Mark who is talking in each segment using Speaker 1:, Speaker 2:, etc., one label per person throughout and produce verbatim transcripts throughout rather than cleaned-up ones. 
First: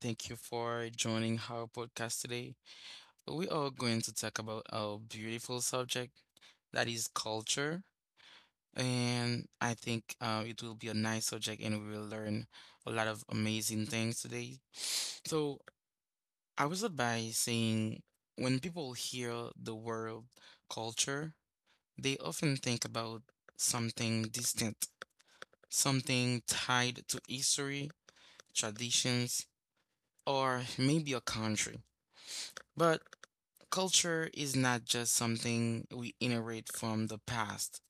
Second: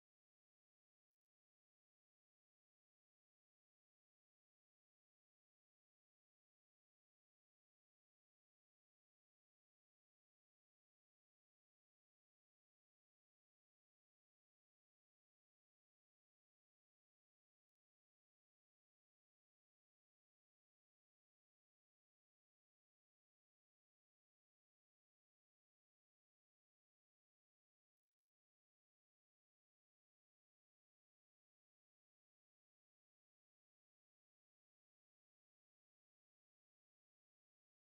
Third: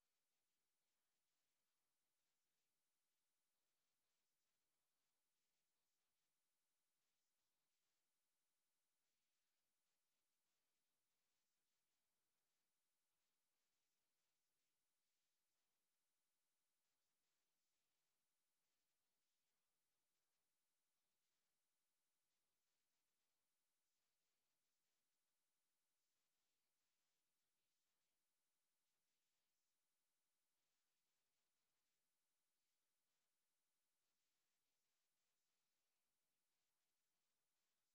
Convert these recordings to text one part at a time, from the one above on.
Speaker 1: Thank you for joining our podcast today. We are going to talk about a beautiful subject that is culture, and I think uh, it will be a nice subject, and we will learn a lot of amazing things today. So I was up by saying when people hear the word culture, they often think about something distant, something tied to history, traditions or maybe a country. But culture is not just something we inherit from the past,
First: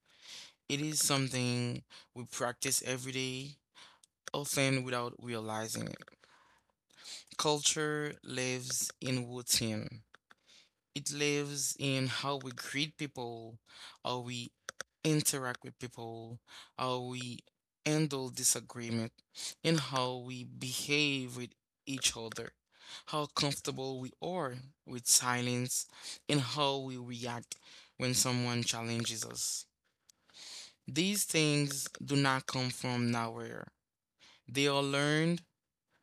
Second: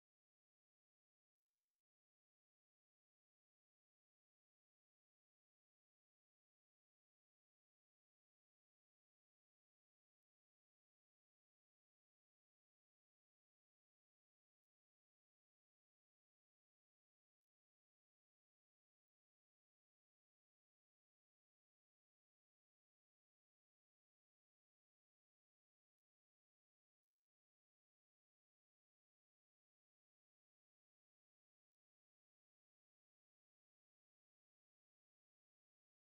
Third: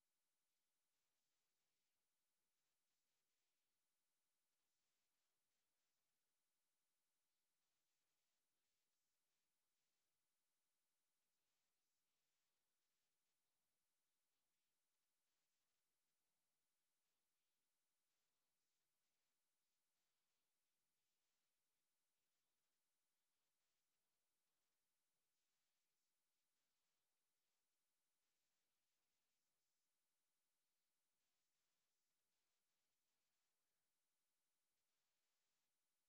Speaker 1: it is something we practice every day, often without realizing it. Culture lives in routine. It lives in how we greet people, how we interact with people, how we handle disagreement, and how we behave with each other, how comfortable we are with silence, and how we react when someone challenges us. These things do not come from nowhere. They are learned,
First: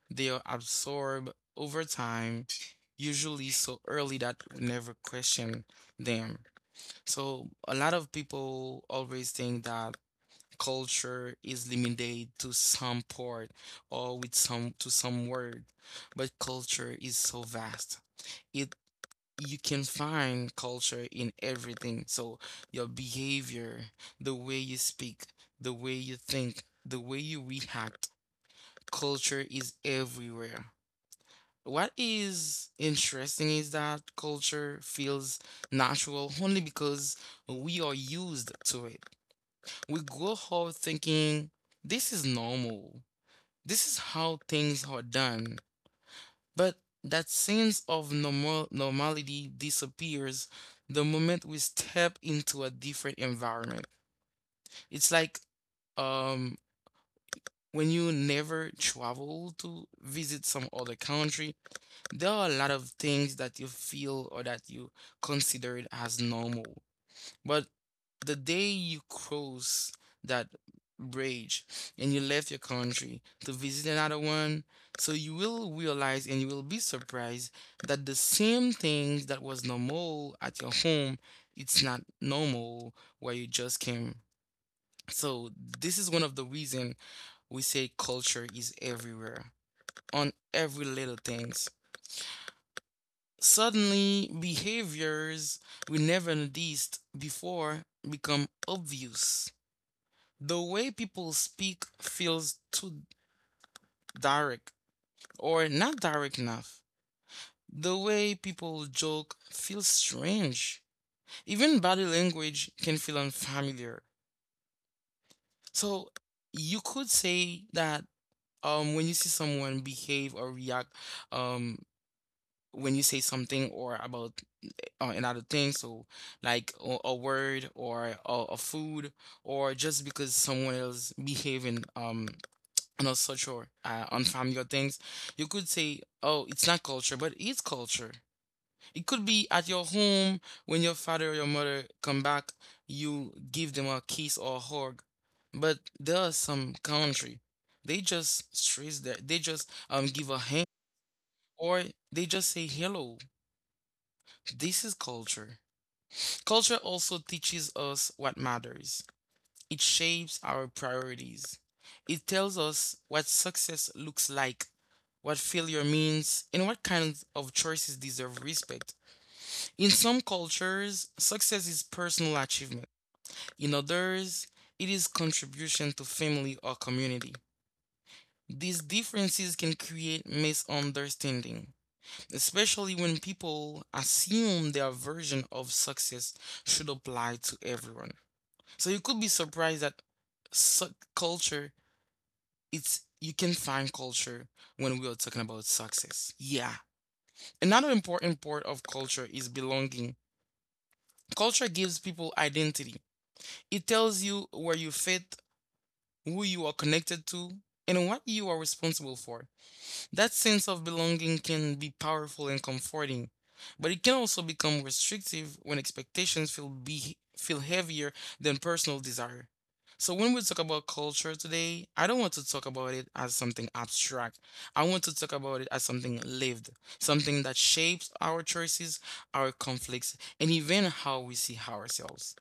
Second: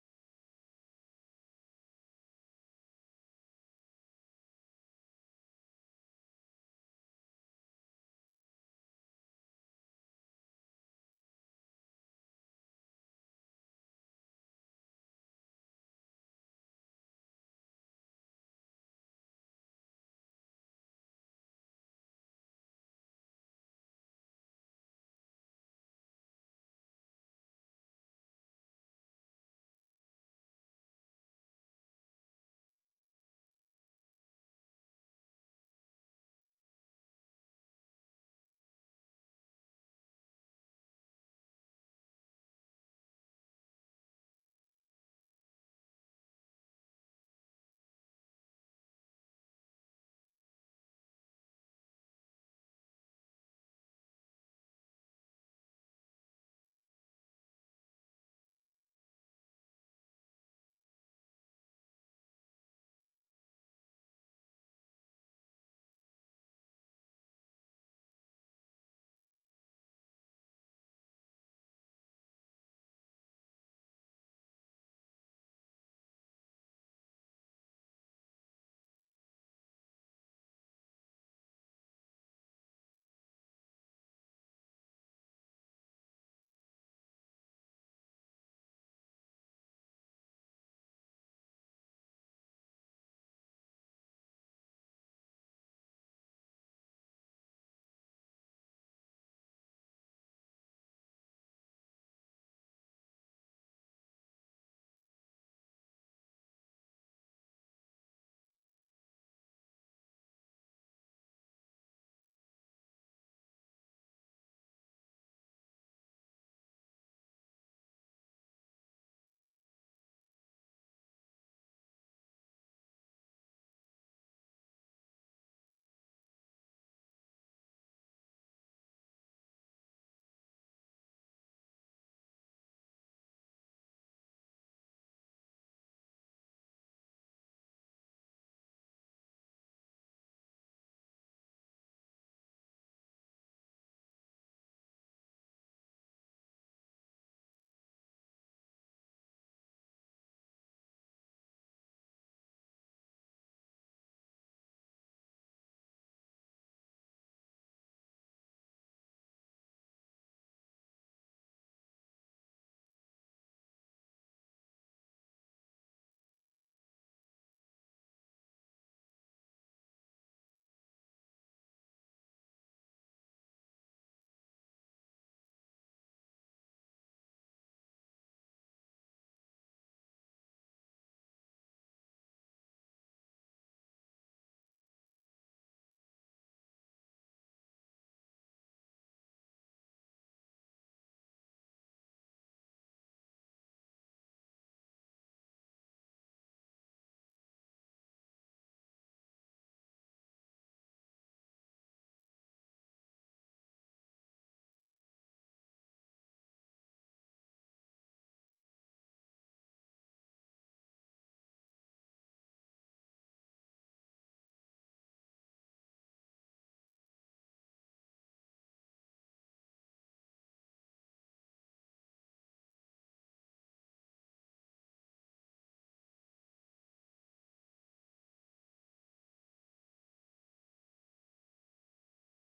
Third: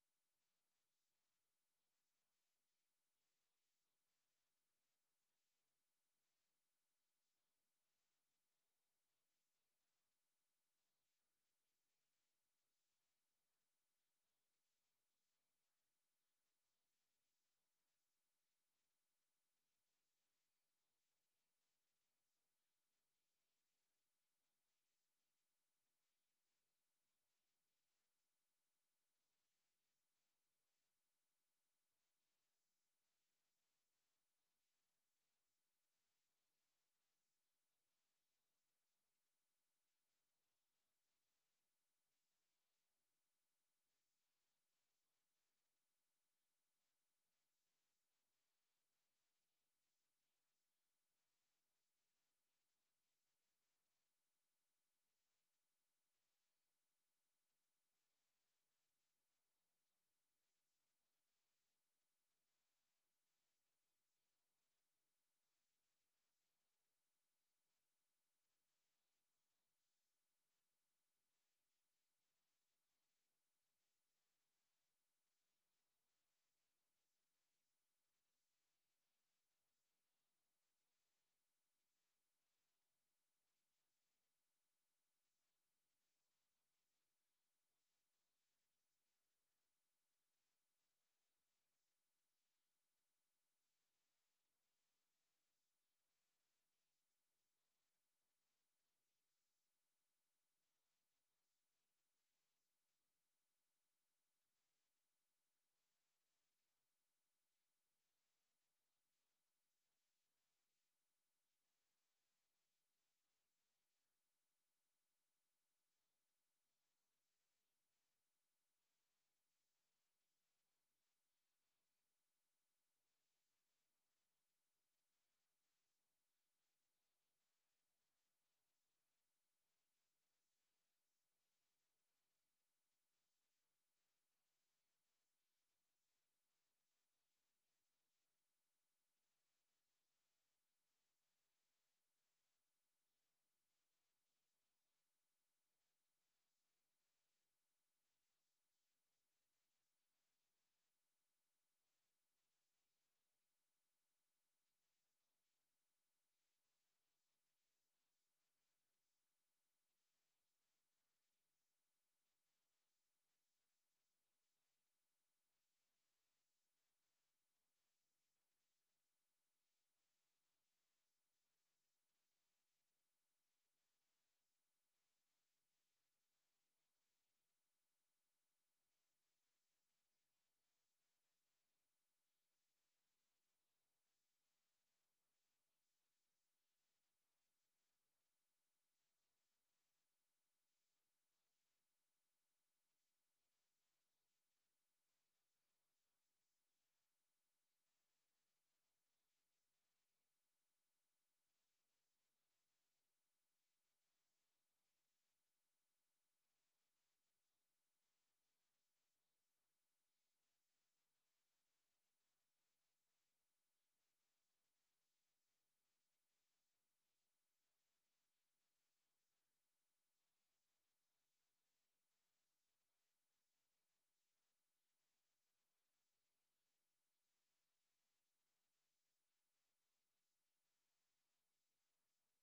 Speaker 1: they are absorbed over time, usually so early that we never question them. So a lot of people always think that culture is limited to some part or with some to some word, but culture is so vast. It you can find culture in everything. So your behavior, the way you speak, the way you think, the way you react, culture is everywhere. What is interesting is that culture feels natural only because we are used to it. We go home thinking this is normal. This is how things are done. But that sense of normal normality disappears the moment we step into a different environment. It's like um when you never travel to visit some other country, there are a lot of things that you feel or that you considered as normal. But the day you cross that bridge and you left your country to visit another one, so you will realize and you will be surprised that the same things that was normal at your home, it's not normal where you just came. So this is one of the reason we say culture is everywhere on every little things. Suddenly, behaviors we never noticed before become obvious. The way people speak feels too direct or not direct enough. The way people joke feels strange. Even body language can feel unfamiliar. So you could say that um, when you see someone behave or react um, when you say something or about uh, another thing, so like a, a word or a, a food, or just because someone else behaving um, I'm not so sure uh, on familiar things. You could say, oh, it's not culture, but it's culture. It could be at your home when your father or your mother come back, you give them a kiss or a hug. But there are some country, they just stress that they just um give a hand or they just say hello. This is culture. Culture also teaches us what matters. It shapes our priorities. It tells us what success looks like, what failure means, and what kinds of choices deserve respect. In some cultures, success is personal achievement. In others, it is contribution to family or community. These differences can create misunderstanding, especially when people assume their version of success should apply to everyone. So you could be surprised that such culture it's you can find culture when we are talking about success. Yeah. Another important part of culture is belonging. Culture gives people identity. It tells you where you fit, who you are connected to, and what you are responsible for. That sense of belonging can be powerful and comforting, but it can also become restrictive when expectations feel be feel heavier than personal desire. So when we talk about culture today, I don't want to talk about it as something abstract. I want to talk about it as something lived, something that shapes our choices, our conflicts, and even how we see ourselves.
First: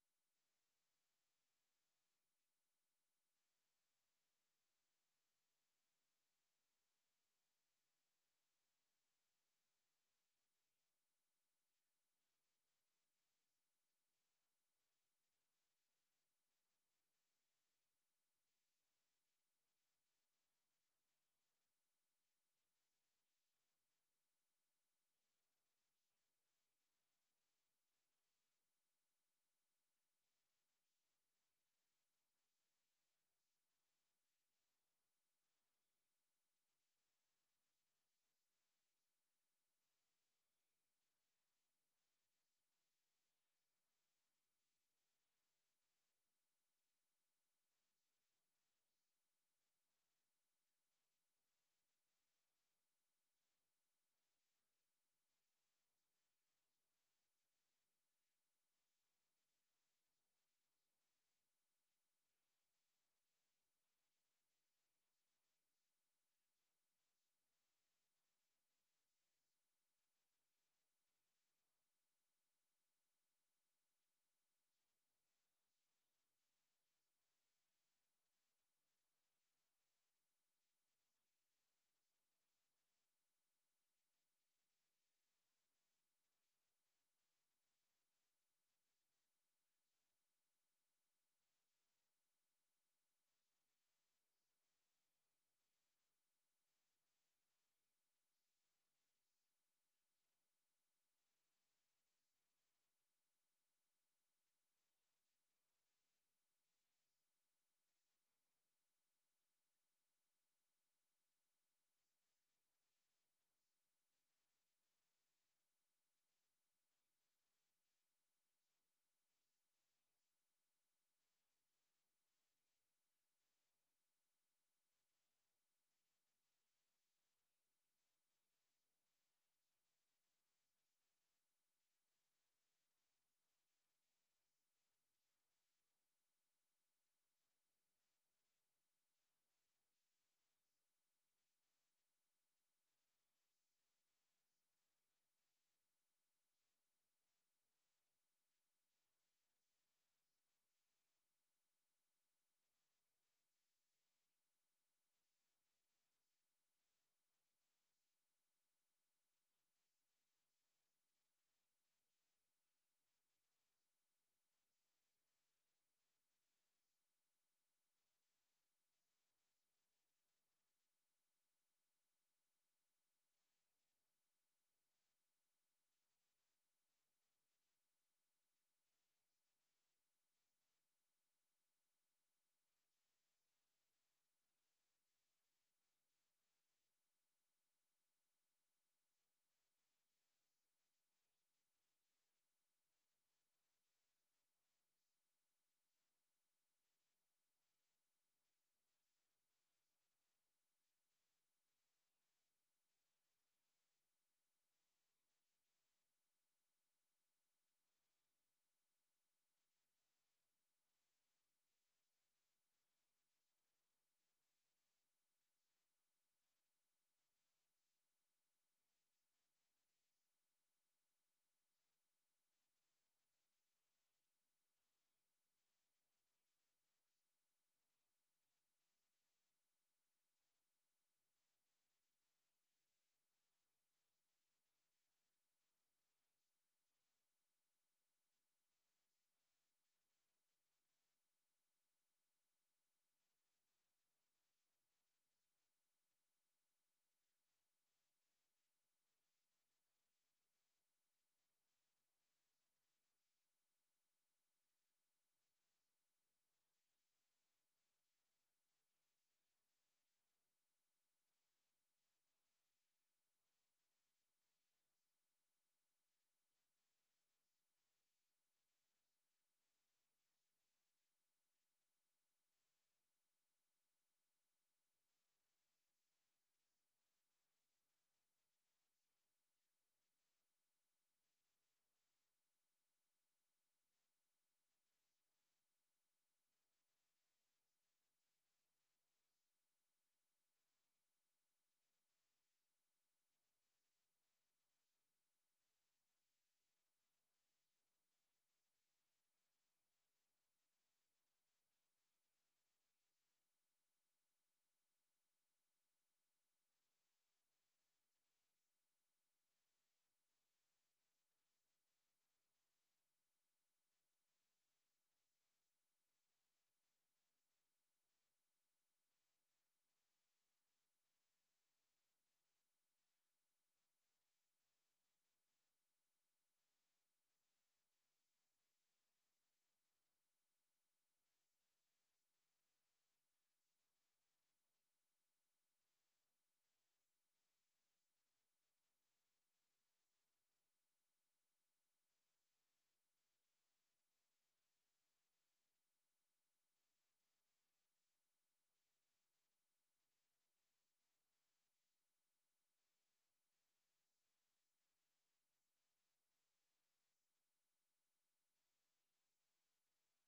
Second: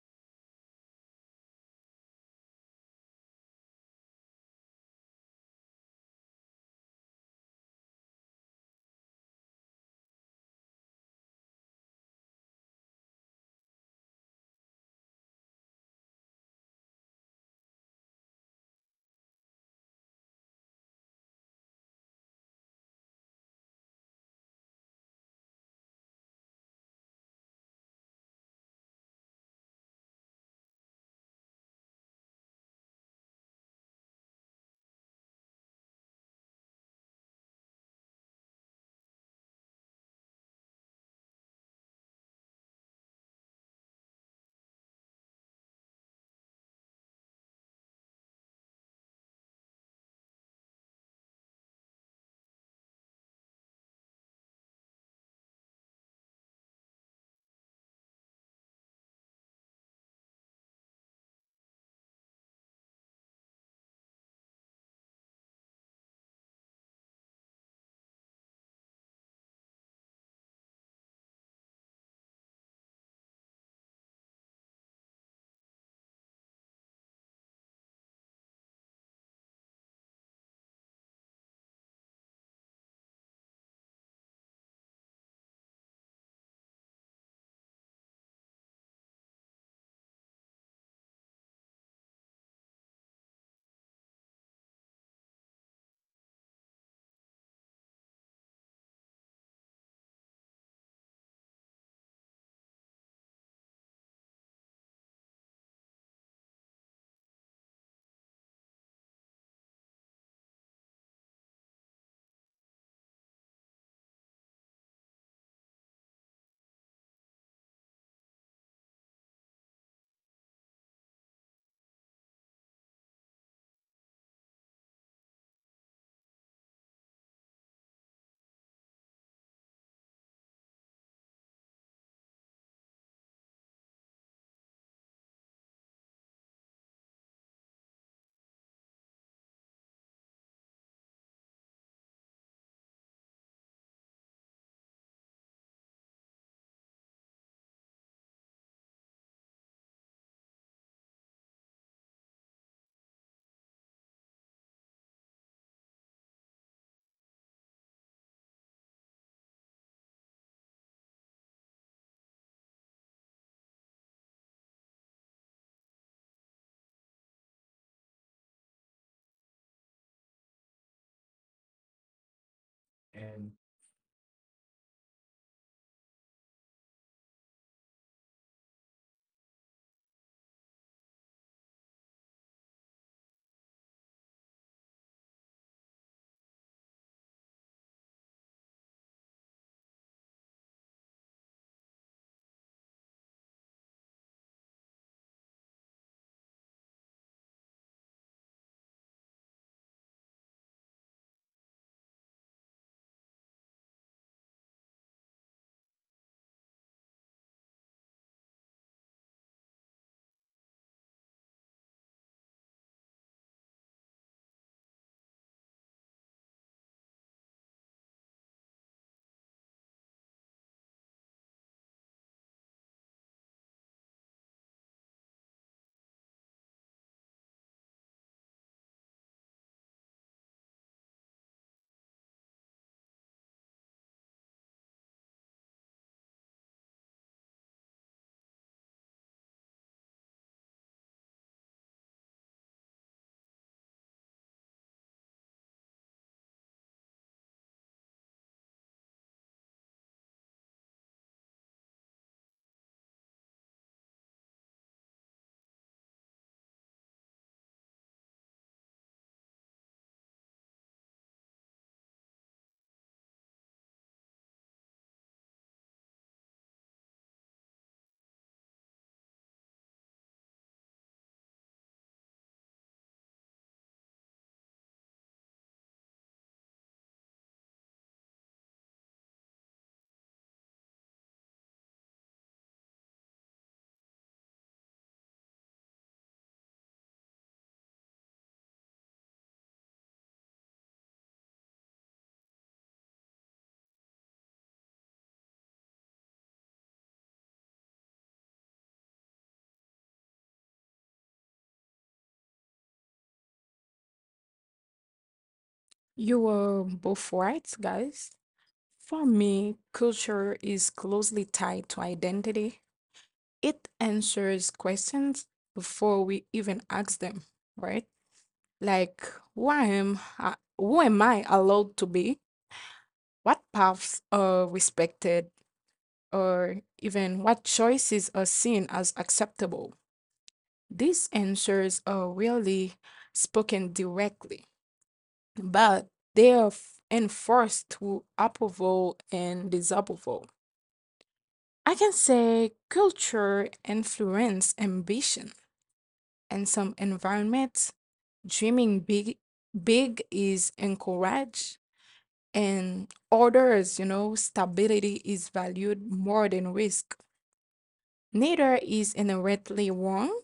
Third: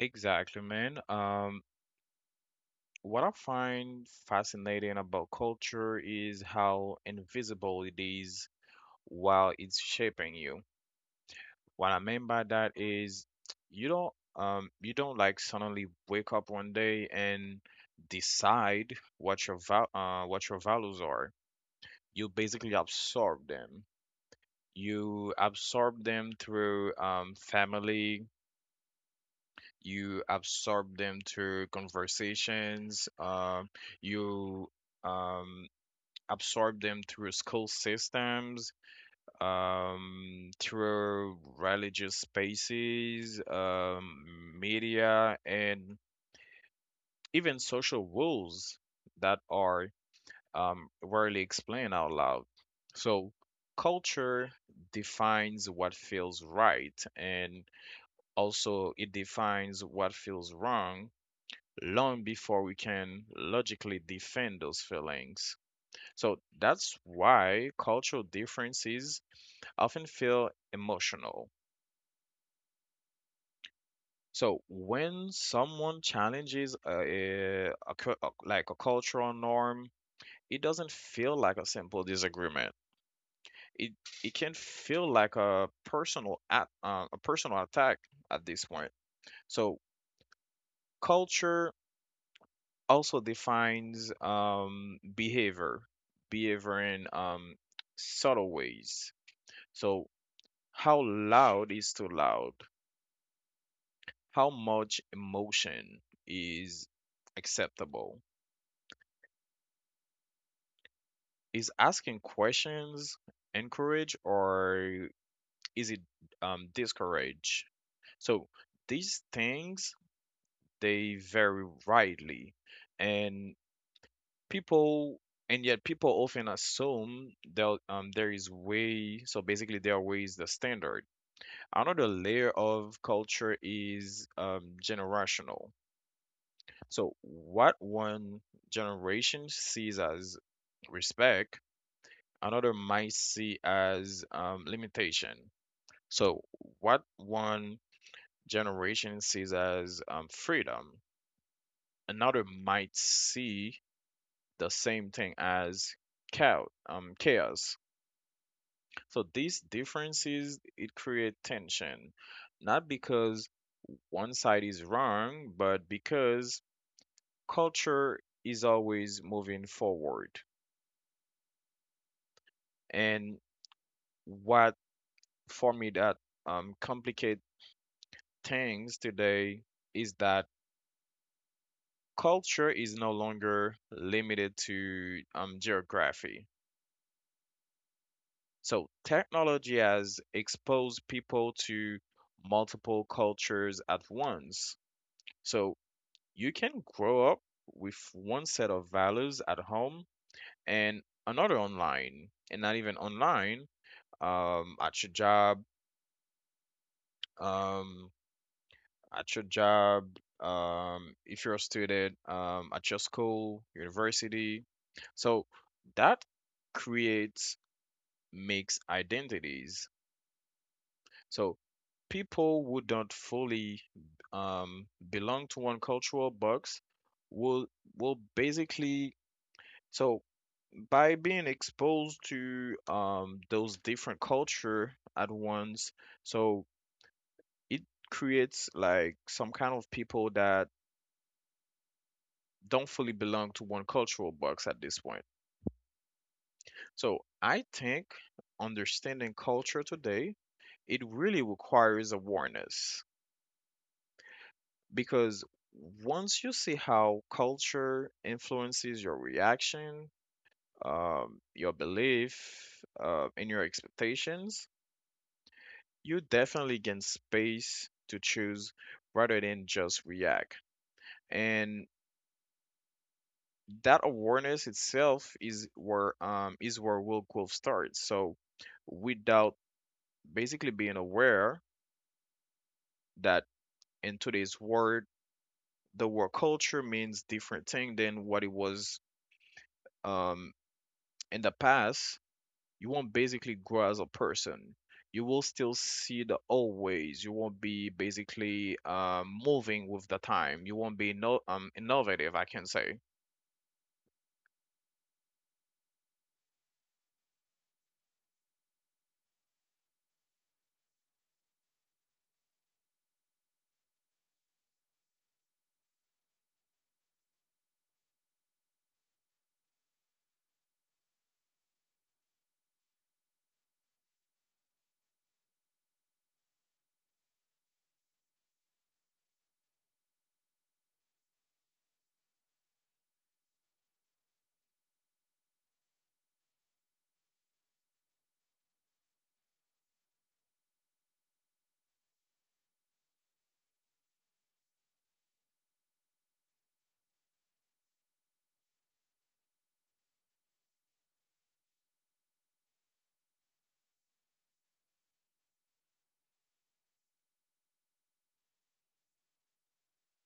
Speaker 2: Exactly, man. Um, what I find fascinating about culture is how invisible it is while it's shaping you. What I mean by that is you don't um you don't like suddenly wake up one day and decide what your val uh what your values are. You basically absorb them. You absorb them through um family, you absorb them through conversations, um, you um, absorb them through school systems, um, through religious spaces, um, media, and even social rules that are um, rarely explained out loud. So, culture defines what feels right, and also it defines what feels wrong long before we can logically defend those feelings. So that's why cultural differences often feel emotional. So when someone challenges a, a cu- a- like a cultural norm, it doesn't feel like a simple disagreement. It it can feel like a personal at, uh, a personal attack at this point. So culture also defines um, behavior, behavior in um, subtle ways. So, how loud is too loud? How much emotion is acceptable? Is asking questions encourage, or is it um, discourage? So, these things they vary widely, and people and yet people often assume that um, there is way, so basically there are ways the standard. Another layer of culture is um, generational. So what one generation sees as respect, another might see as um, limitation. So what one generation sees as um, freedom, another might see the same thing as chaos um, chaos. So these differences it create tension, not because one side is wrong, but because culture is always moving forward. And what for me that um, complicate things today is that culture is no longer limited to um, geography. So technology has exposed people to multiple cultures at once. So you can grow up with one set of values at home and another online, and not even online, um, at your job, um, at your job, um, if you're a student, um, at your school, university. So that creates mixed identities. So people who don't fully um, belong to one cultural box will will basically So by being exposed to um, those different culture at once, so it creates like some kind of people that don't fully belong to one cultural box at this point. So I think understanding culture today, it really requires awareness, because once you see how culture influences your reaction, um, your belief, uh, and your expectations, you definitely gain space to choose rather than just react. And that awareness itself is where um is where Will Wolf starts. So without basically being aware that in today's world, the word culture means different thing than what it was um in the past, you won't basically grow as a person. You will still see the old ways. You won't be basically uh, moving with the time. You won't be no um innovative, I can say.
Speaker 3: You were both right, guys. For me, culture is closely tied to identity. It answers questions before we even ask them, right? Like, why am I, who am I allowed to be? What paths are respected, or even what choices are seen as acceptable? These answers are really spoken directly, but they are f- enforced to approval and disapproval. I can say culture influence ambition. In some environments, dreaming big big is encouraged, and others, you know, stability is valued more than risk. Neither is inherently wrong,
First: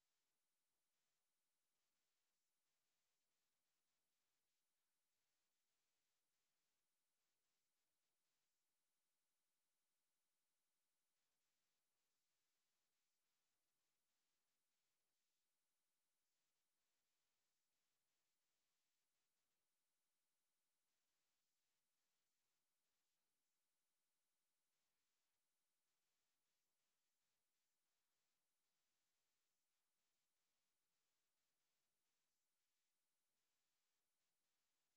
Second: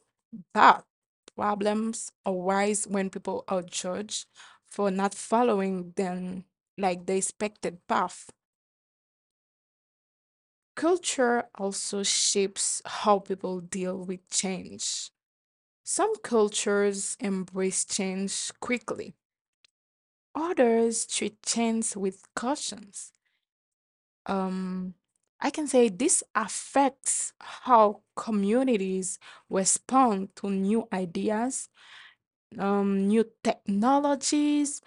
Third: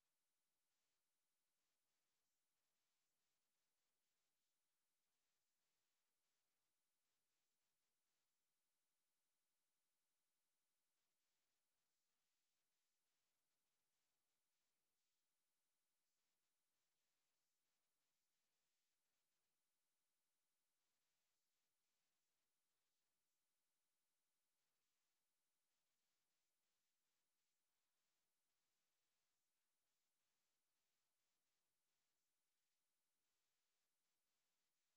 Speaker 3: but problems arise when people are judged for not following them like the expected path. Culture also shapes how people deal with change. Some cultures embrace change quickly, others treat change with cautions. Um, I can say this affects how communities respond to new ideas, um, new technologies,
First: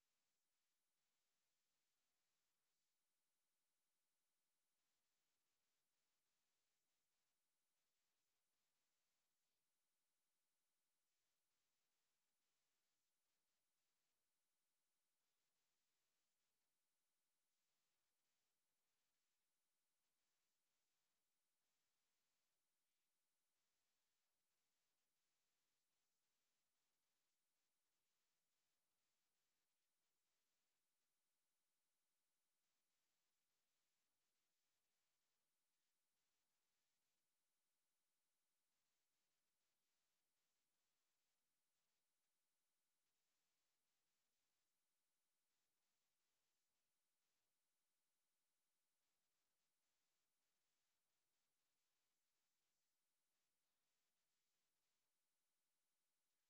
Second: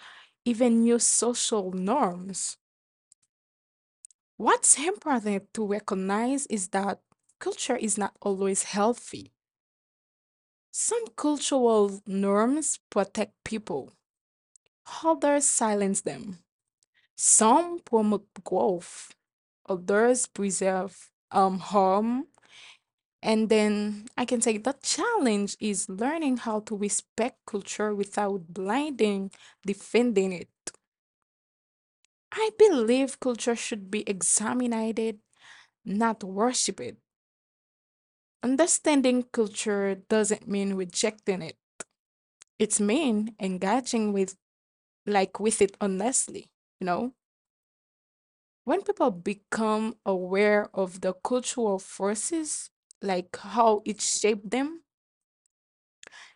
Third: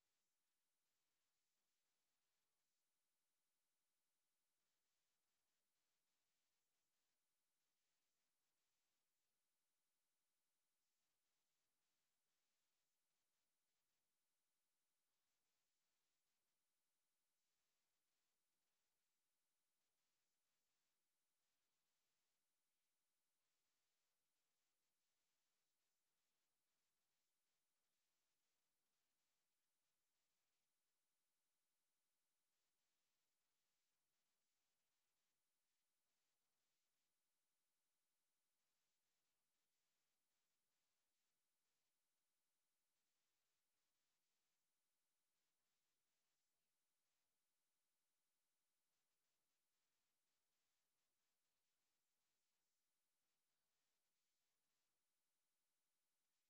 Speaker 3: even new social norms. What's important to recognize is that culture is not always healthy. Some cultural norms protect people, others silence them. Some promote growth, others preserve um, harm. And then I can say the challenge is learning how to respect culture without blinding, defending it. I believe culture should be examined, not worshipped. Understanding culture doesn't mean rejecting it. It's mean engaging with, like, with it honestly, you know, when people become aware of the cultural forces, like how it shaped them,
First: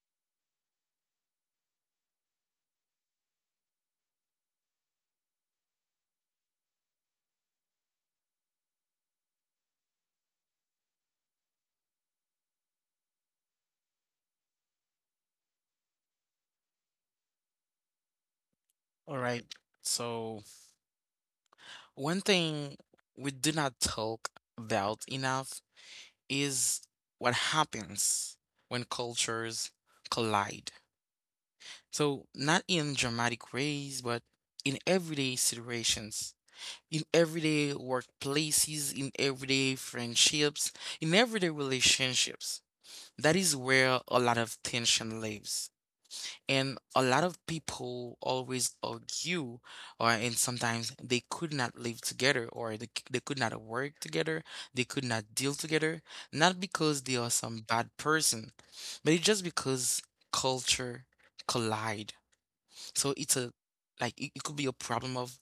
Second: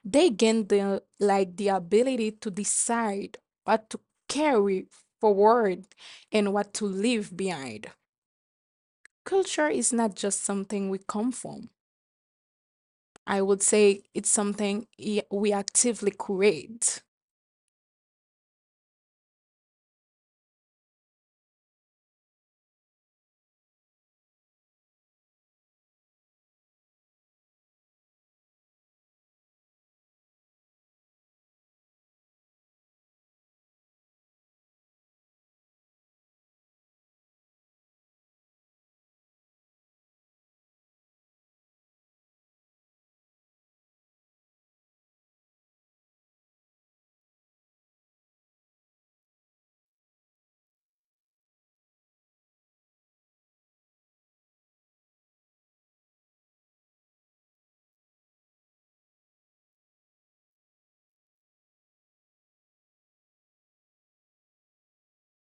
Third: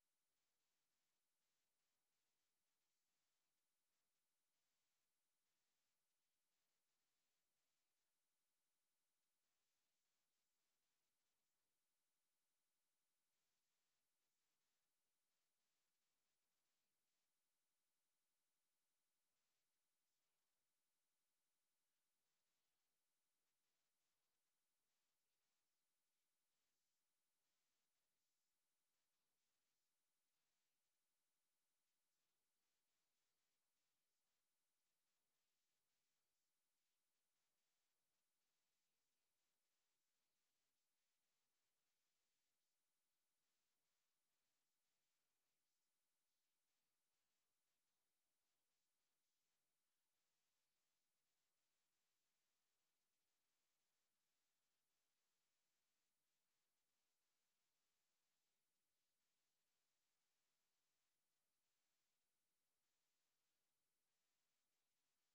Speaker 3: they gain the, like, the ability to decide what to carry forward and what to leave behind. Culture is not just something we come from. I would say it's something i- we actively create.
Speaker 1: All right. So one thing we do not talk about enough is what happens when cultures collide. So, not in dramatic ways, but in everyday situations, in everyday workplaces, in everyday friendships, in everyday relationships. That is where a lot of tension lives. And a lot of people always argue, or and sometimes they could not live together, or they, c- they could not work together, they could not deal together, not because they are some bad person, but it's just because culture collide. So it's a like it, it could be a problem of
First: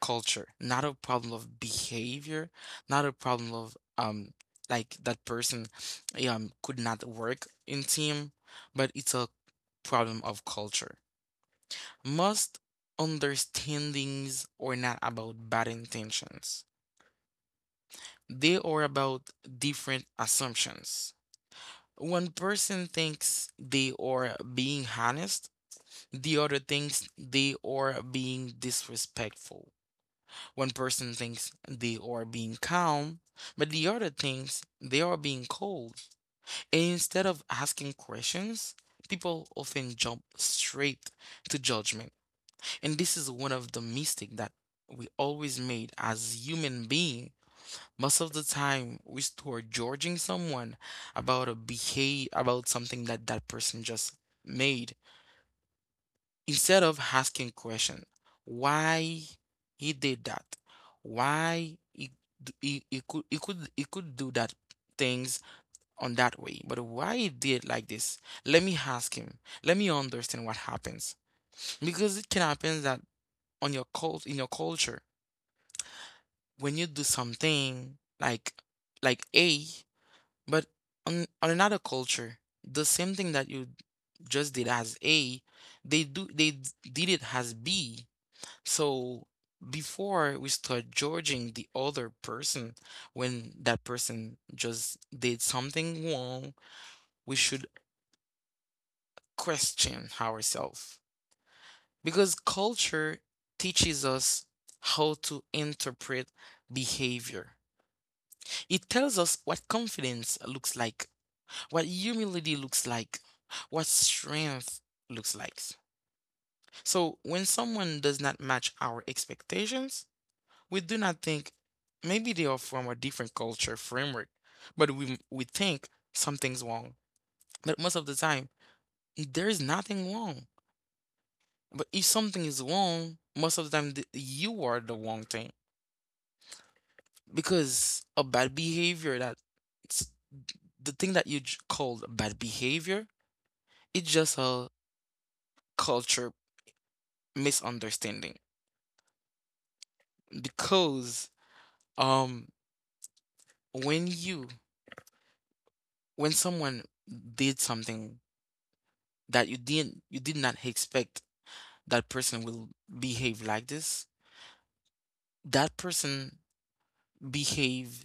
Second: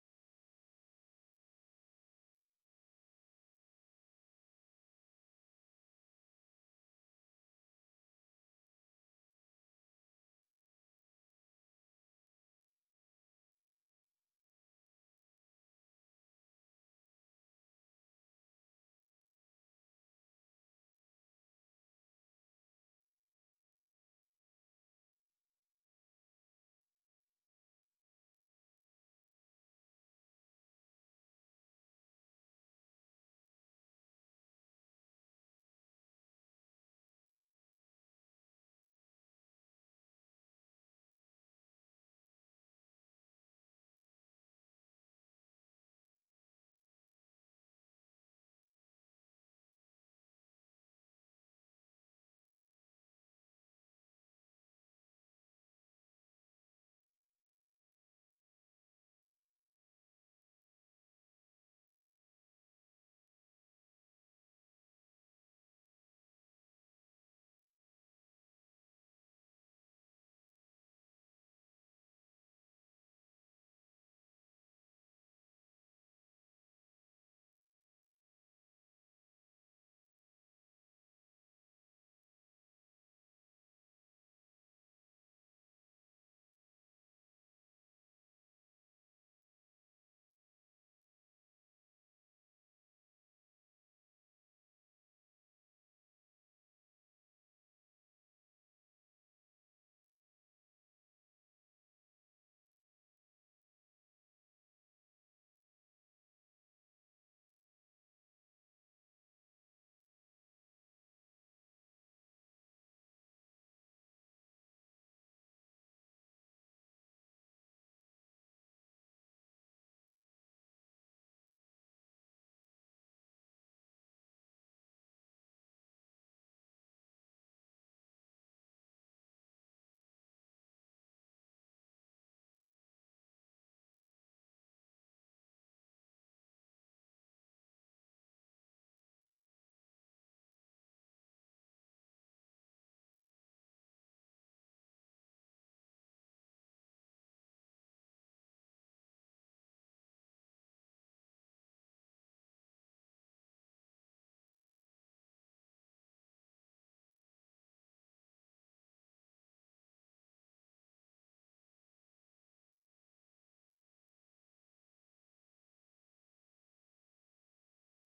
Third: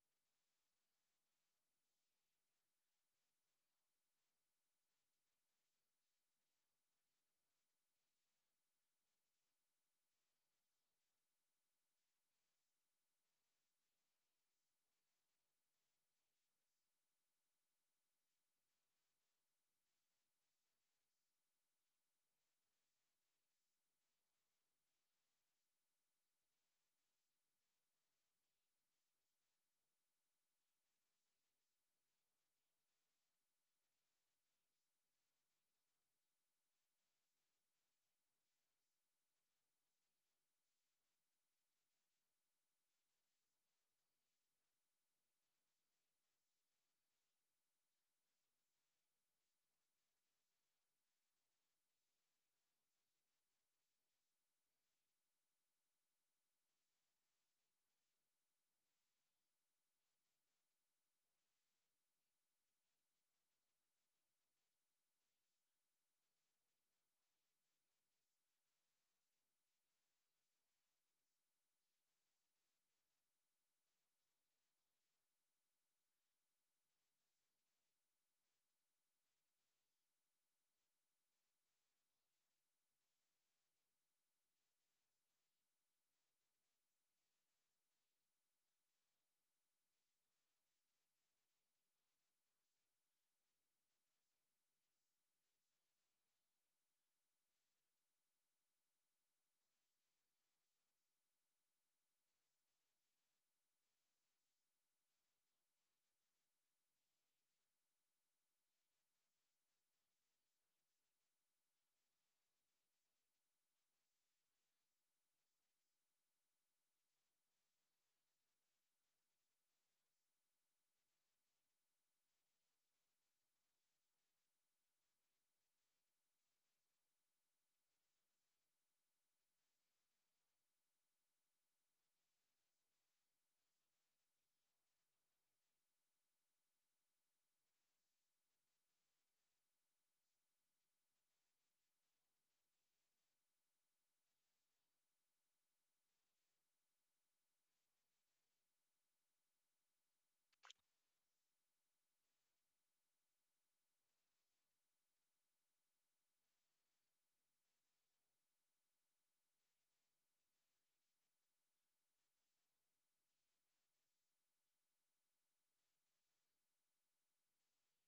Speaker 1: culture, not a problem of behavior, not a problem of um like that person um could not work in team, but it's a problem of culture. Most understandings are not about bad intentions. They are about different assumptions. One person thinks they are being honest, the other thinks they are being disrespectful. One person thinks they are being calm, but the other thinks they are being cold. And instead of asking questions, people often jump straight to judgment. And this is one of the mistake that we always made as human being. Most of the time, we start judging someone about a behave about something that that person just made instead of asking question, why he did that, why he d- he, he could he could he could do that things on that way, but why he did like this? Let me ask him. Let me understand what happens because it can happen that on your cult in your culture when you do something like like A, but on on another culture, the same thing that you just did as A, they do they d- did it as B. So before we start judging the other person when that person just did something wrong, we should question ourselves because culture teaches us how to interpret behavior. It tells us what confidence looks like, what humility looks like, what strength looks like. So when someone does not match our expectations, we do not think maybe they are from a different culture framework, but we we think something's wrong. But most of the time, there is nothing wrong. But if something is wrong, most of the time th- you are the wrong thing because a bad behavior that s- the thing that you j- called bad behavior it's just a culture misunderstanding because um when you when someone did something that you didn't you did not expect that person will behave like this, that person behave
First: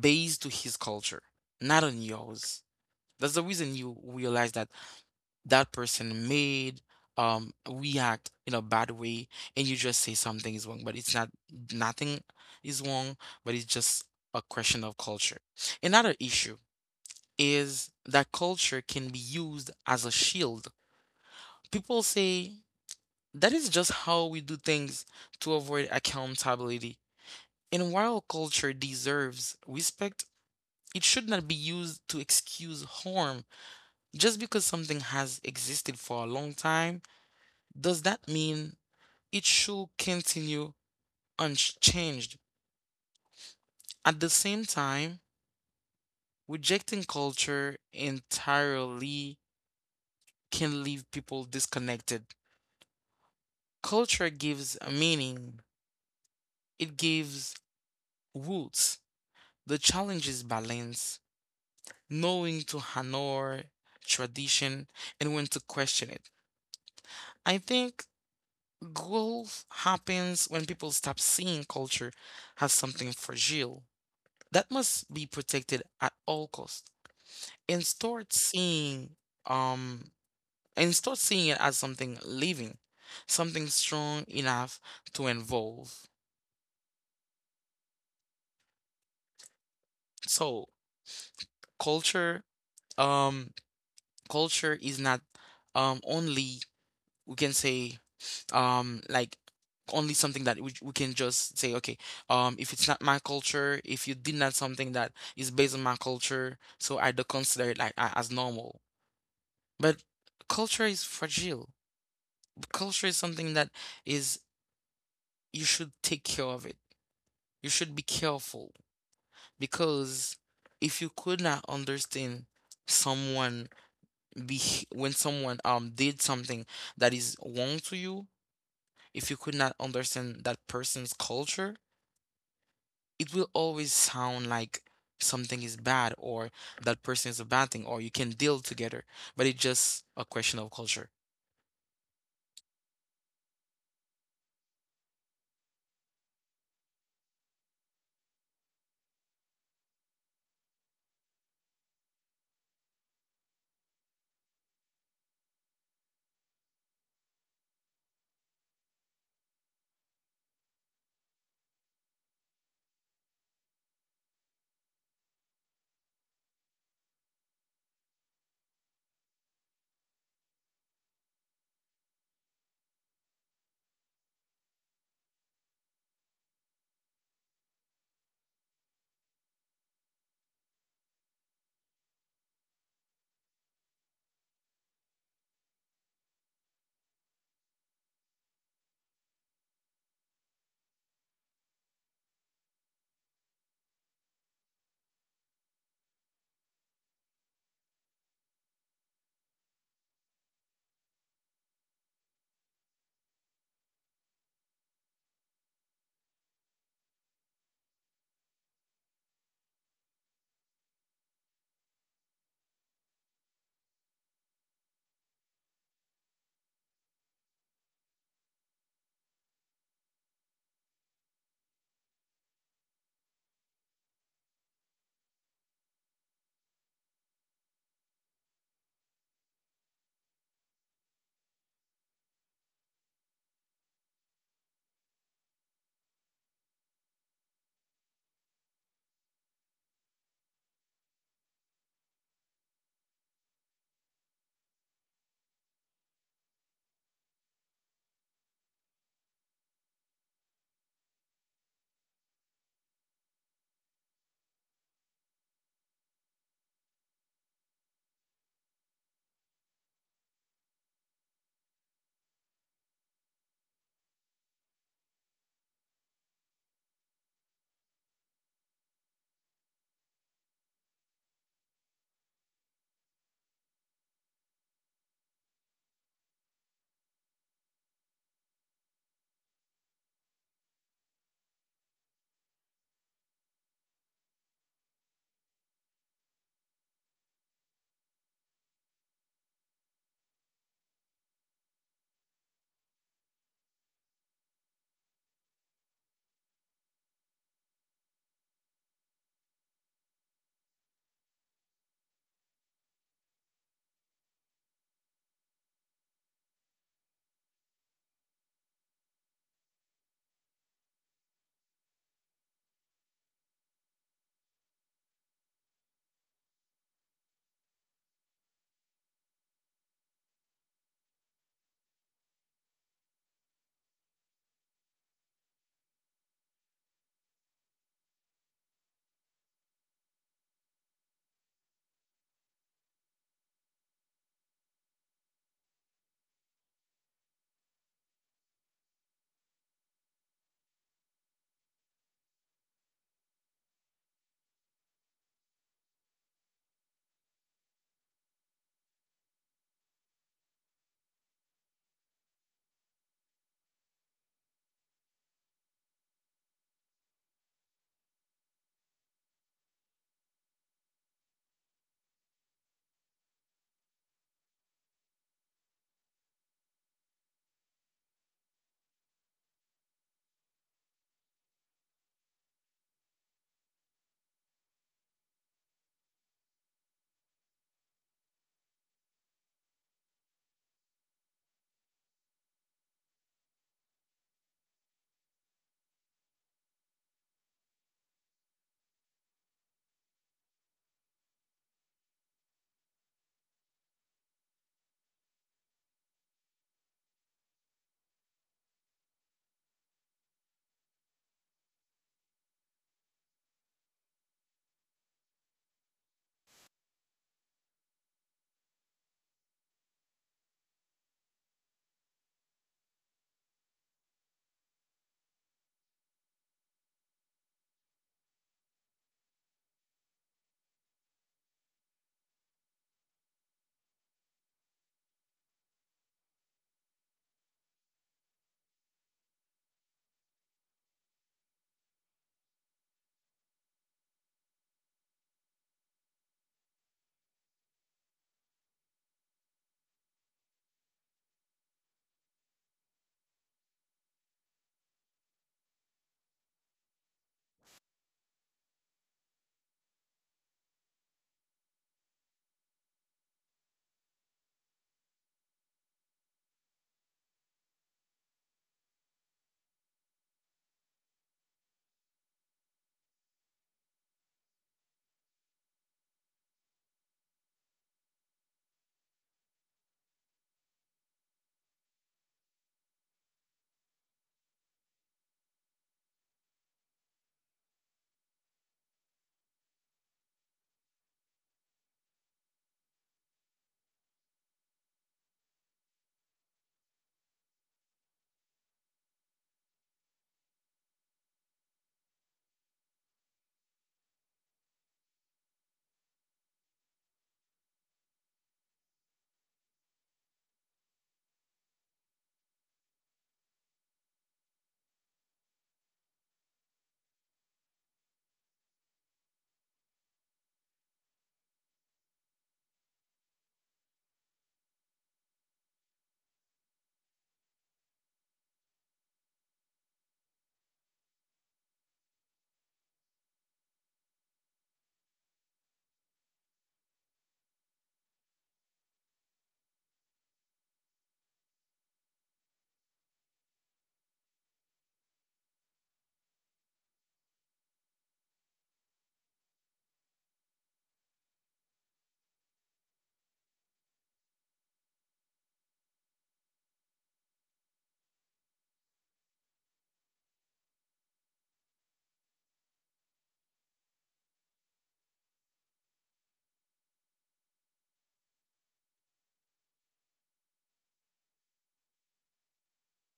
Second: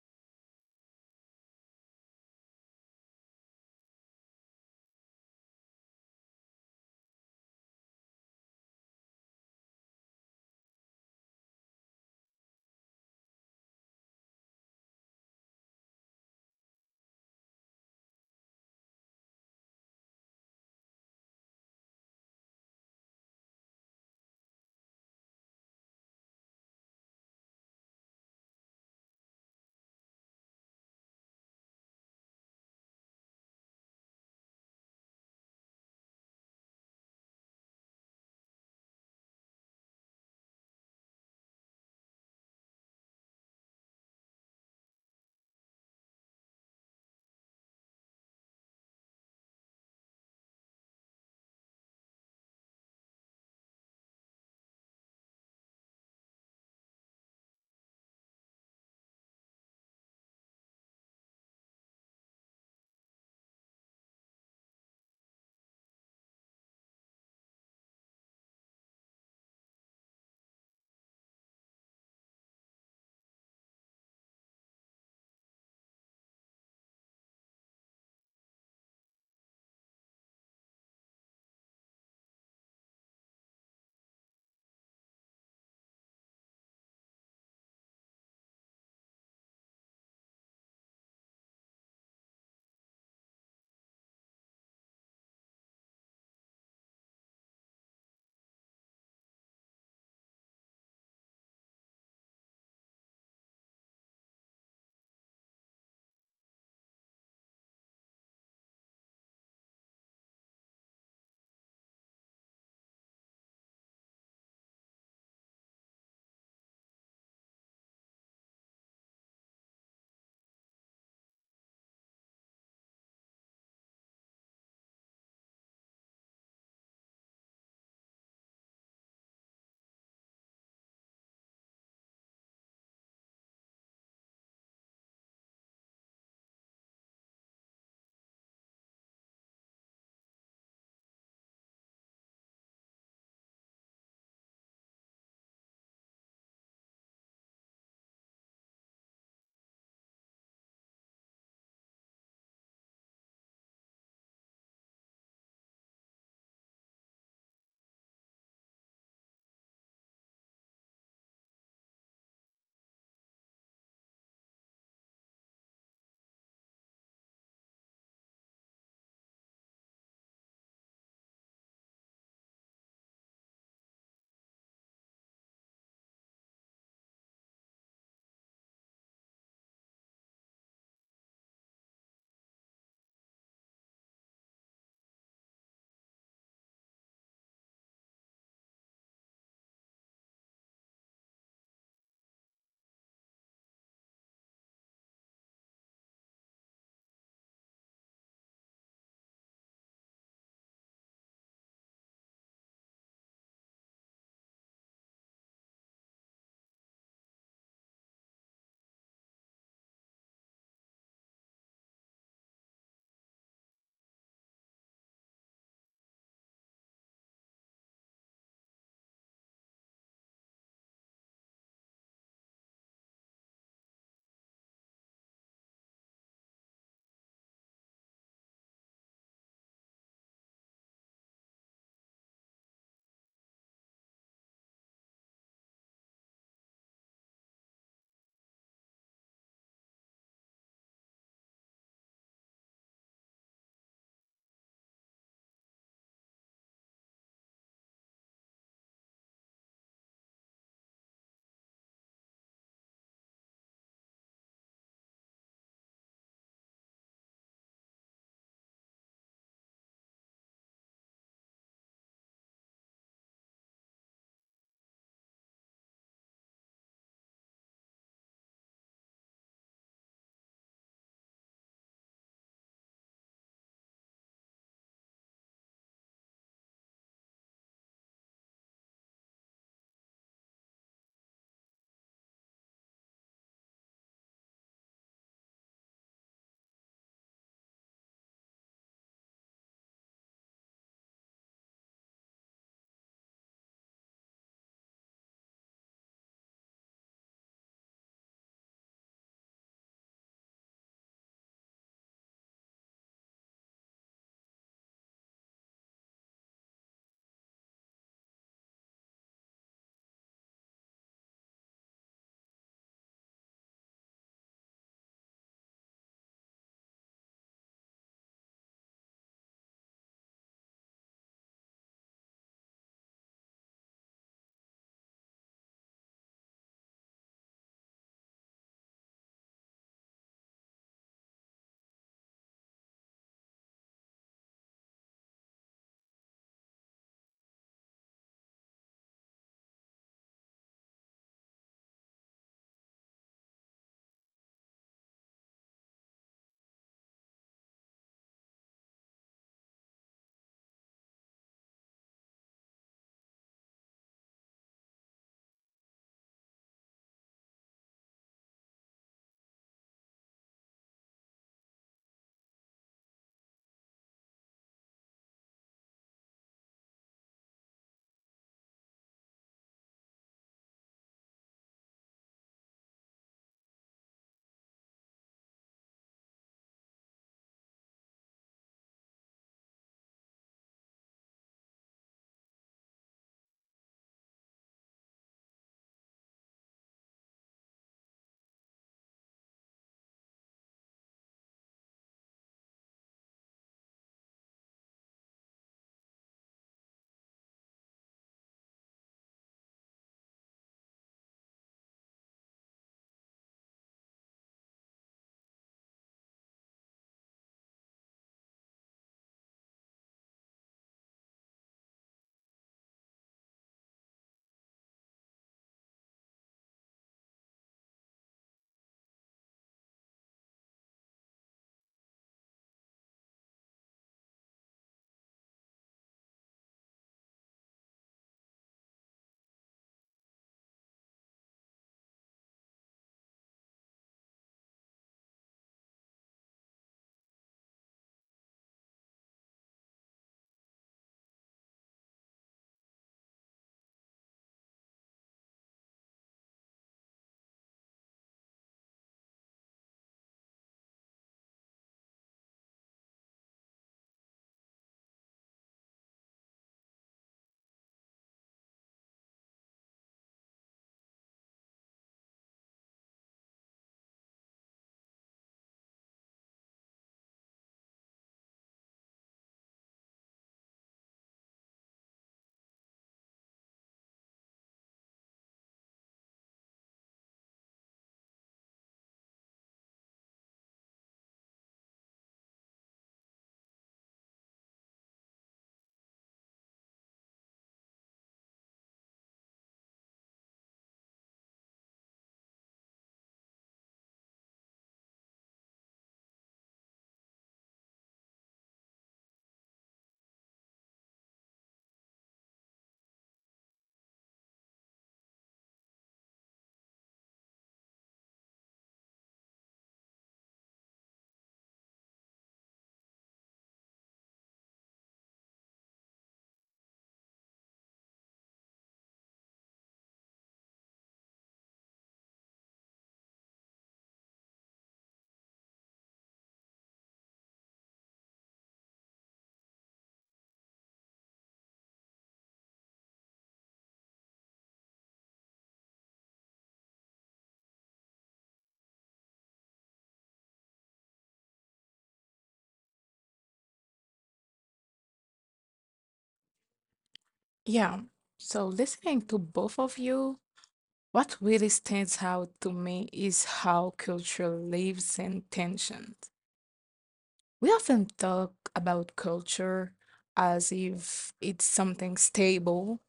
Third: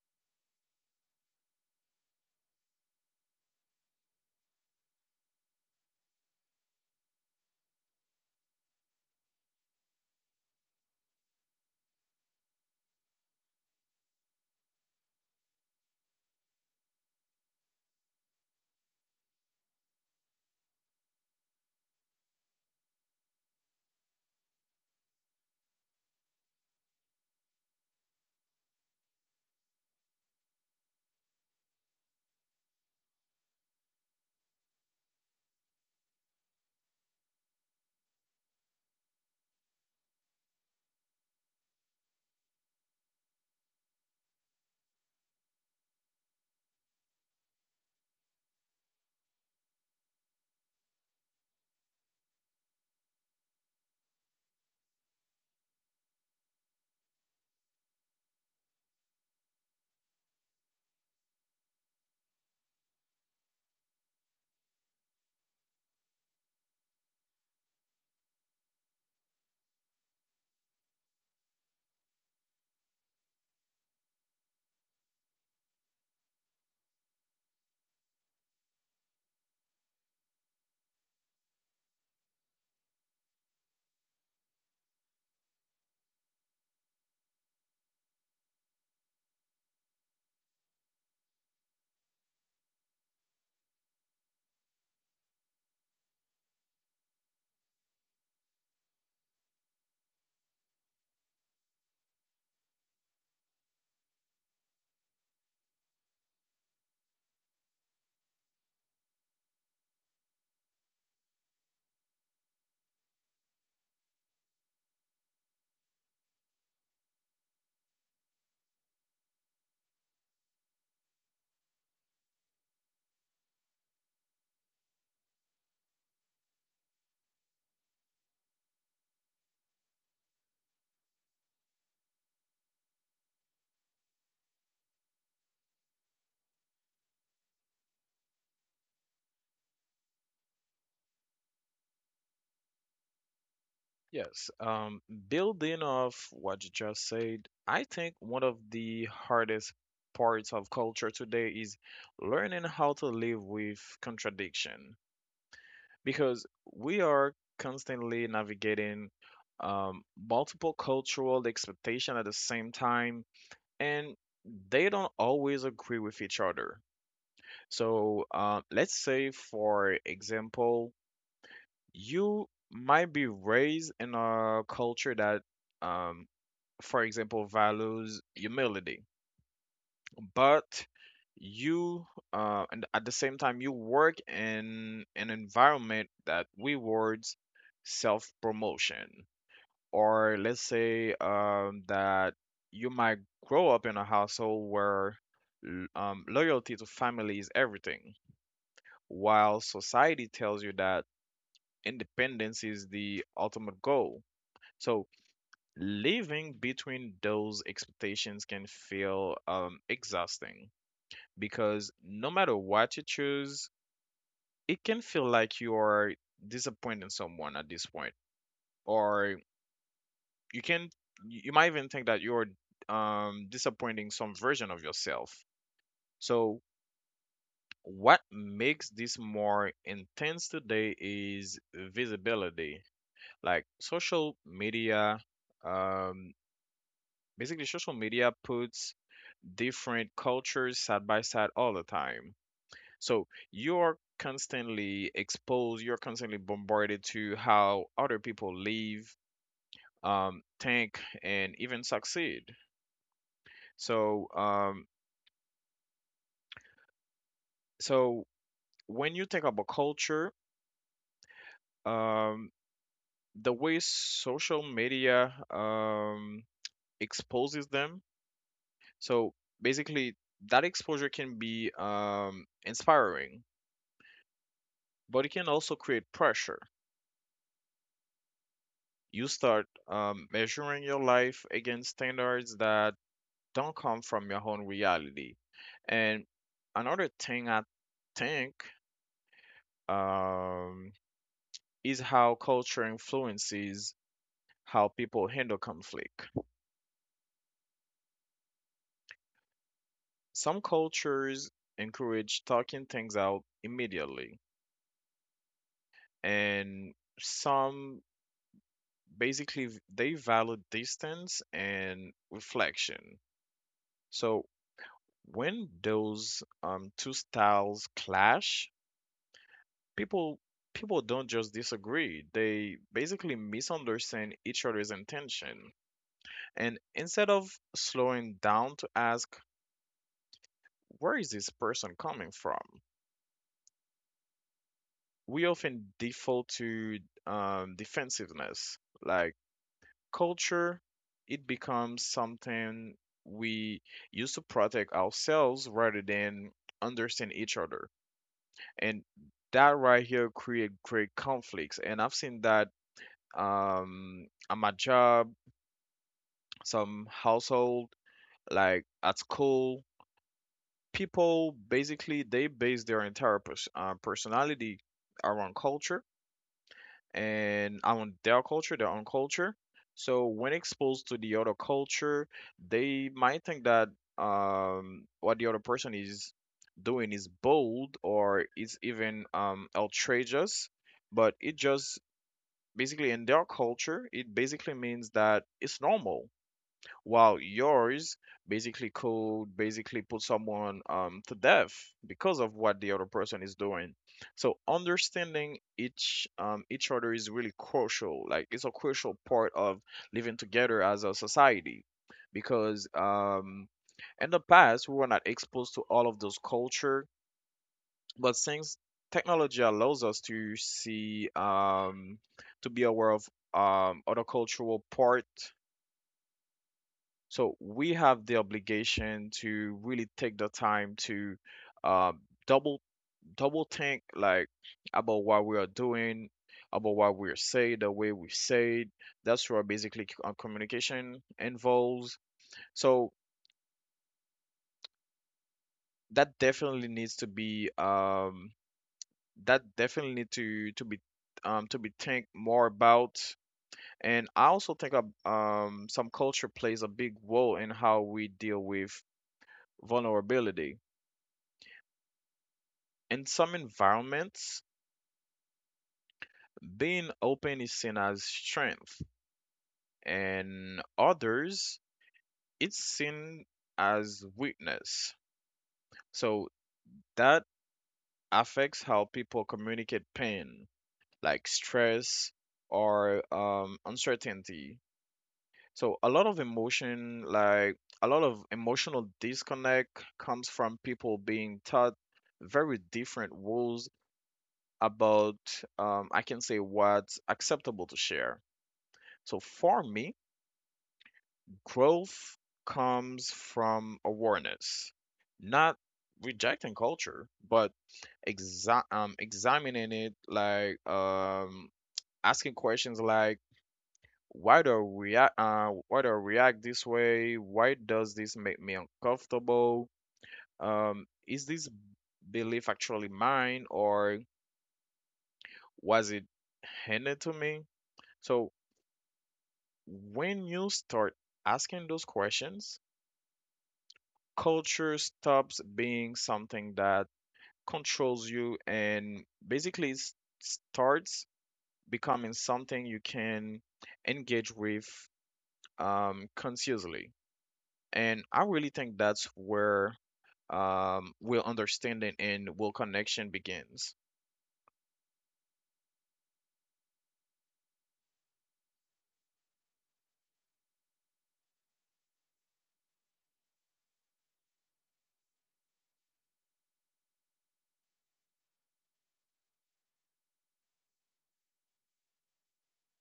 Speaker 1: based to his culture, not on yours. That's the reason you realize that that person made um react in a bad way, and you just say something is wrong, but it's not. Nothing is wrong, but it's just a question of culture. Another issue is that culture can be used as a shield. People say that is just how we do things to avoid accountability, and while culture deserves respect, it should not be used to excuse harm. Just because something has existed for a long time, does that mean it should continue unchanged. At the same time, rejecting culture entirely can leave people disconnected. Culture gives a meaning, it gives roots. The challenge is balance, knowing to honor tradition and when to question it. I think growth happens when people stop seeing culture as something fragile that must be protected at all costs, and start seeing um and start seeing it as something living, something strong enough to involve. So culture, um, culture is not um only we can say um like only something that we, we can just say okay um if it's not my culture if you did not something that is based on my culture so I don't consider it like a- as normal, but culture is fragile. Culture is something that is you should take care of it. You should be careful because if you could not understand someone be when someone um did something that is wrong to you, if you could not understand that person's culture, it will always sound like something is bad or that person is a bad thing or you can deal together, but it's just a question of culture.
Speaker 2: Yes. Um, building off what you just said, I think one of the hardest parts of culture today is learning how to live with contradiction, because we are constantly navigating um, multiple cultural expectation at the same time, and they don't always agree with each other. So uh, let's say, for example, you might be raised in a culture that, um, for example, values humility, but you uh, and at the same time you work in an environment that rewards self-promotion. Or let's say um, that you might grow up in a household where l- um, loyalty to family is everything, while society tells you that independence is the ultimate goal. So living between those expectations can feel um, exhausting, because no matter what you choose, it can feel like you are disappointing someone at this point, or you can you might even think that you're um, disappointing some version of yourself. So what makes this more intense today is visibility. Like social media, um, basically social media puts different cultures side by side all the time. So you're constantly exposed, you're constantly bombarded to how other people live, um, think, and even succeed. So um, so when you think about culture, um, the way social media um, exposes them, so basically that exposure can be um, inspiring, but it can also create pressure. You start um, measuring your life against standards that don't come from your own reality. And another thing I think um, is how culture influences how people handle conflict. Some cultures encourage talking things out immediately, and some basically v- they value distance and reflection. So when those um, two styles clash, people people don't just disagree. They basically misunderstand each other's intention. And instead of slowing down to ask, where is this person coming from? We often default to um, defensiveness. Like culture, it becomes something we use to protect ourselves rather than understand each other. And that right here create great conflicts. And I've seen that um, at my job, some household, like at school, people basically they base their entire pers- uh, personality around culture, and on their culture, their own culture. So when exposed to the other culture, they might think that um, what the other person is doing is bold, or it's even um, outrageous, but it just basically in their culture, it basically means that it's normal, while yours basically could basically put someone um, to death because of what the other person is doing. So understanding each um, each other is really crucial. Like it's a crucial part of living together as a society, because um, in the past we were not exposed to all of those culture, but since technology allows us to see um, to be aware of um, other cultural part, so we have the obligation to really take the time to uh, double double think, like about what we are doing, about what we're saying, the way we say it. That's where basically c- uh, communication involves. So that definitely needs to be um, that definitely need to to be um, to be think more about. And I also think of, um, some culture plays a big role in how we deal with vulnerability. In some environments, being open is seen as strength, and others, it's seen as weakness. So that affects how people communicate pain, like stress or um, uncertainty. So a lot of emotion, like a lot of emotional disconnect, comes from people being taught very different rules about, um, I can say, what's acceptable to share. So for me, growth comes from awareness, not rejecting culture, but exa- um, examining it, like um, asking questions like, why do I react? Uh, why do I react this way? Why does this make me uncomfortable? Um, is this belief actually mine, or was it handed to me? So when you start asking those questions, culture stops being something that controls you, and basically s- starts becoming something you can engage with um, consciously. And I really think that's where um, real understanding and real connection begins.
Speaker 3: Yeah. So listening to both of you, what really stands out to me is how culture lives in tensions. We often talk about culture as if it's something stable,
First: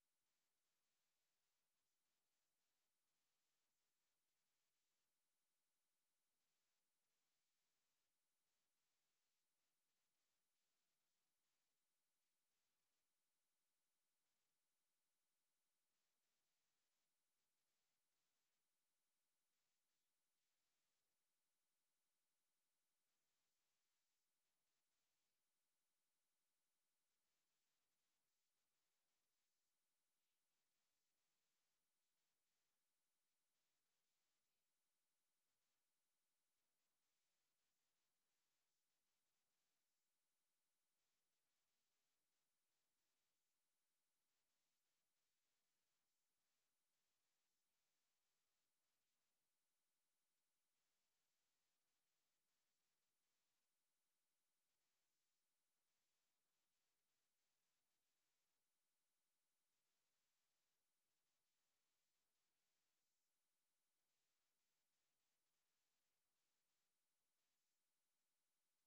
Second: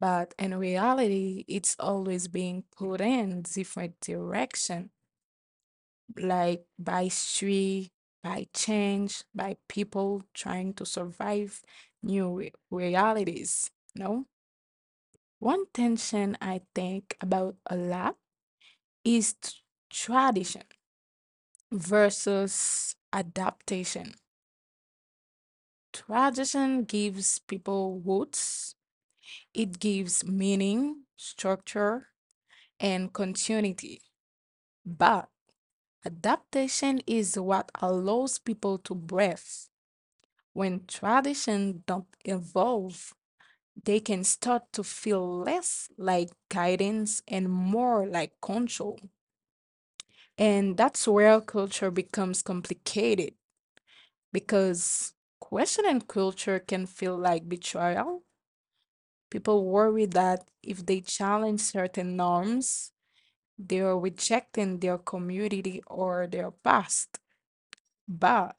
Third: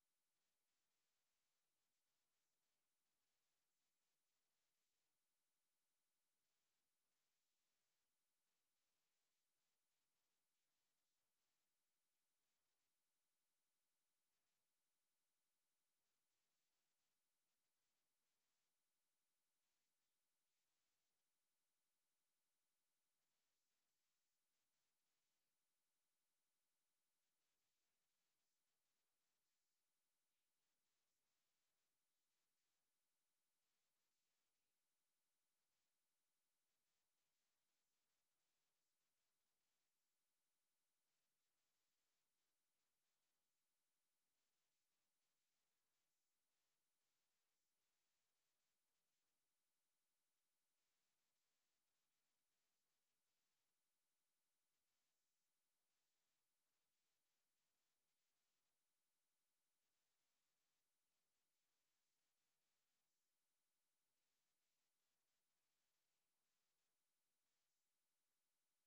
Speaker 3: but in reality, it's always being put in different direction, like by street, by change, by people trying to survive new re- realities. No? One tension I think about a lot is t- tradition versus adaptation. Tradition gives people roots, it gives meaning, structure, and continuity. But adaptation is what allows people to breathe. When tradition don't evolve, they can start to feel less like guidance and more like control. And that's where culture becomes complicated, because questioning culture can feel like betrayal. People worry that if they challenge certain norms, they are rejecting their community or their past. But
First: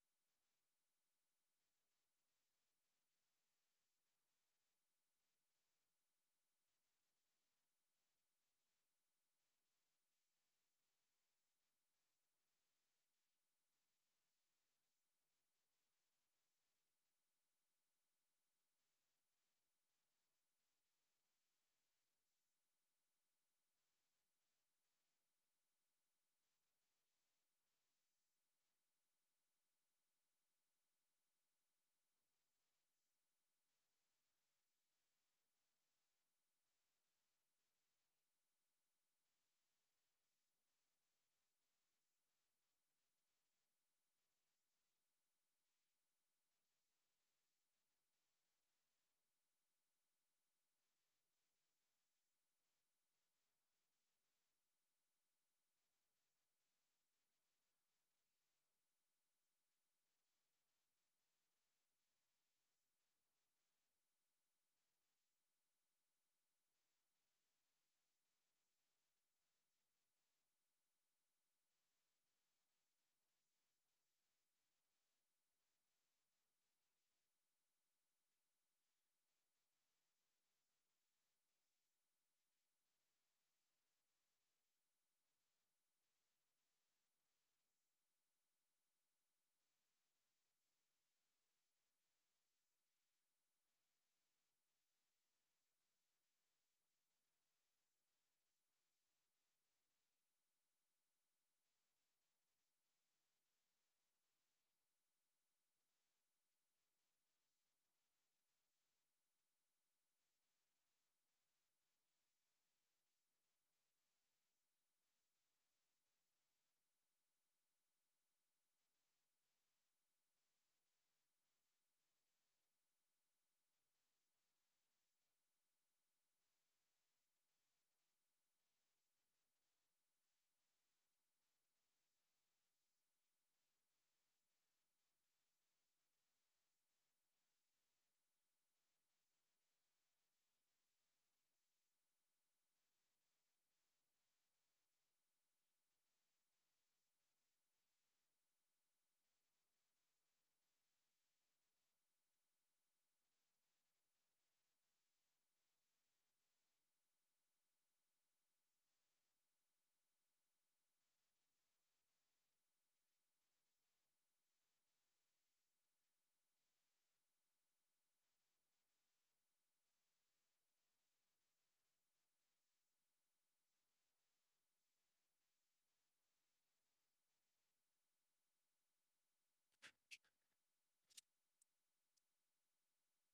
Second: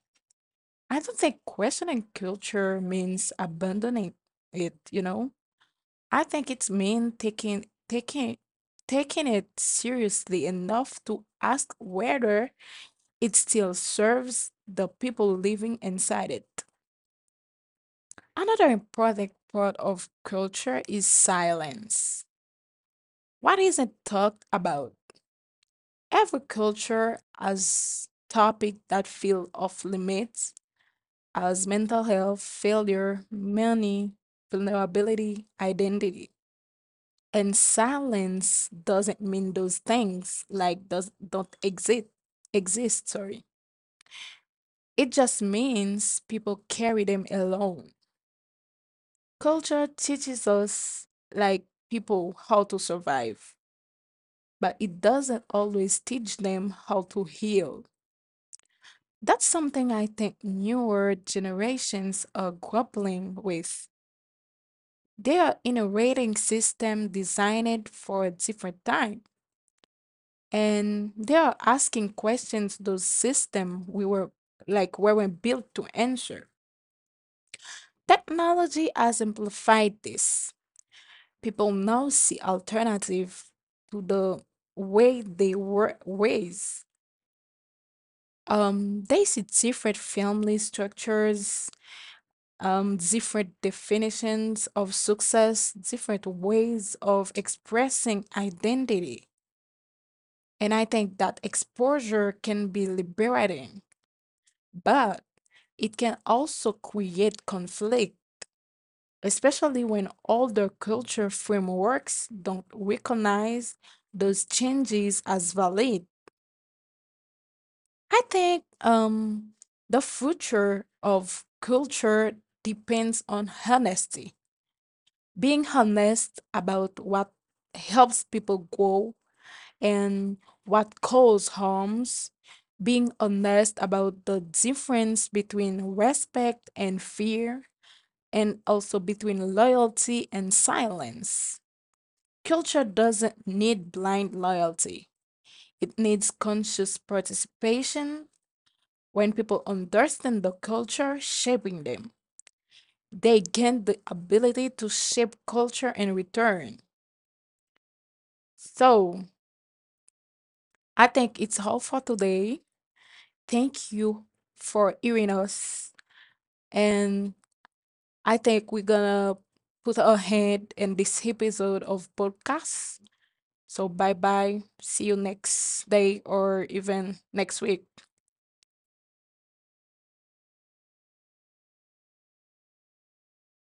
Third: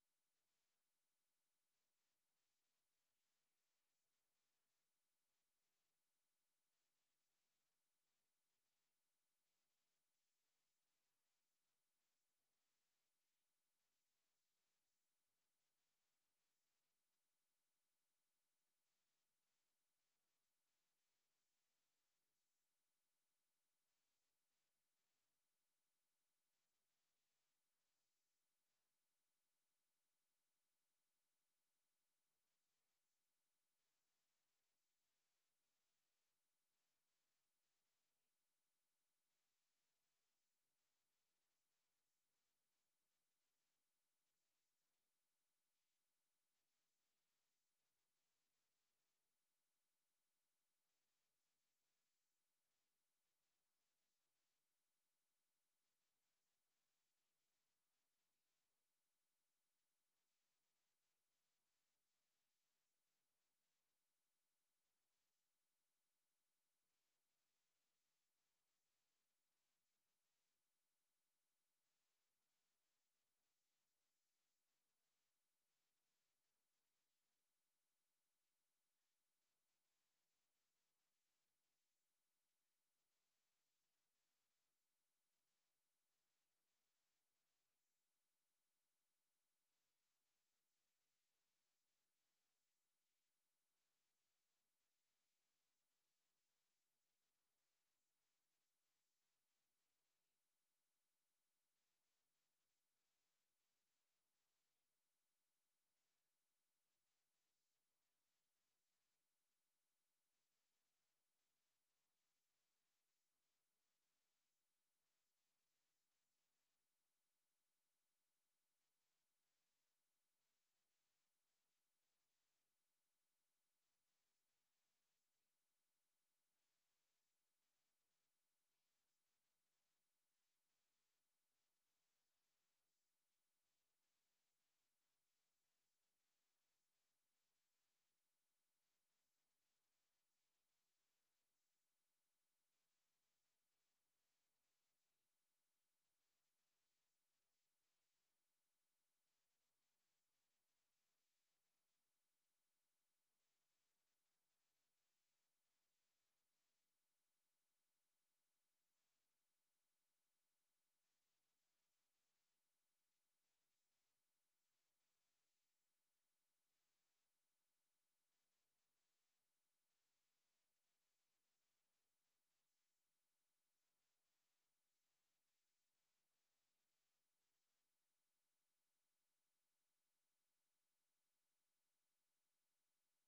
Speaker 3: I don't think questioning culture means abandoning it, you know? I think it's mean taking taking taking it seriously enough to ask whether it still serves the people living inside it. Another important part of culture is silence. What isn't talked about? Every culture has topic that feel off limits, as mental health, failure, money, vulnerability, identity. And silence doesn't mean those things, like, does don't exist exist, sorry. It just means people carry them alone. Culture teaches us, like, people how to survive, but it doesn't always teach them how to heal. That's something I think newer generations are grappling with. They are in a rating system designed for a different time, and they are asking questions those system we were, like, weren't built to answer. Technology has amplified this. People now see alternative to the way they were raised. Um, they see different family structures, um, different definitions of success, different ways of expressing identity. And I think that exposure can be liberating, but it can also create conflict, especially when older culture frameworks don't recognize those changes as valid. I think um, the future of culture depends on honesty. Being honest about what helps people grow and what causes harms. Being honest about the difference between respect and fear, and also between loyalty and silence. Culture doesn't need blind loyalty, it needs conscious participation. When people understand the culture shaping them, they gain the ability to shape culture in return. So I think it's all for today. Thank you for hearing us. And I think we're gonna put a hand in this episode of podcast. So bye bye. See you next day or even next week.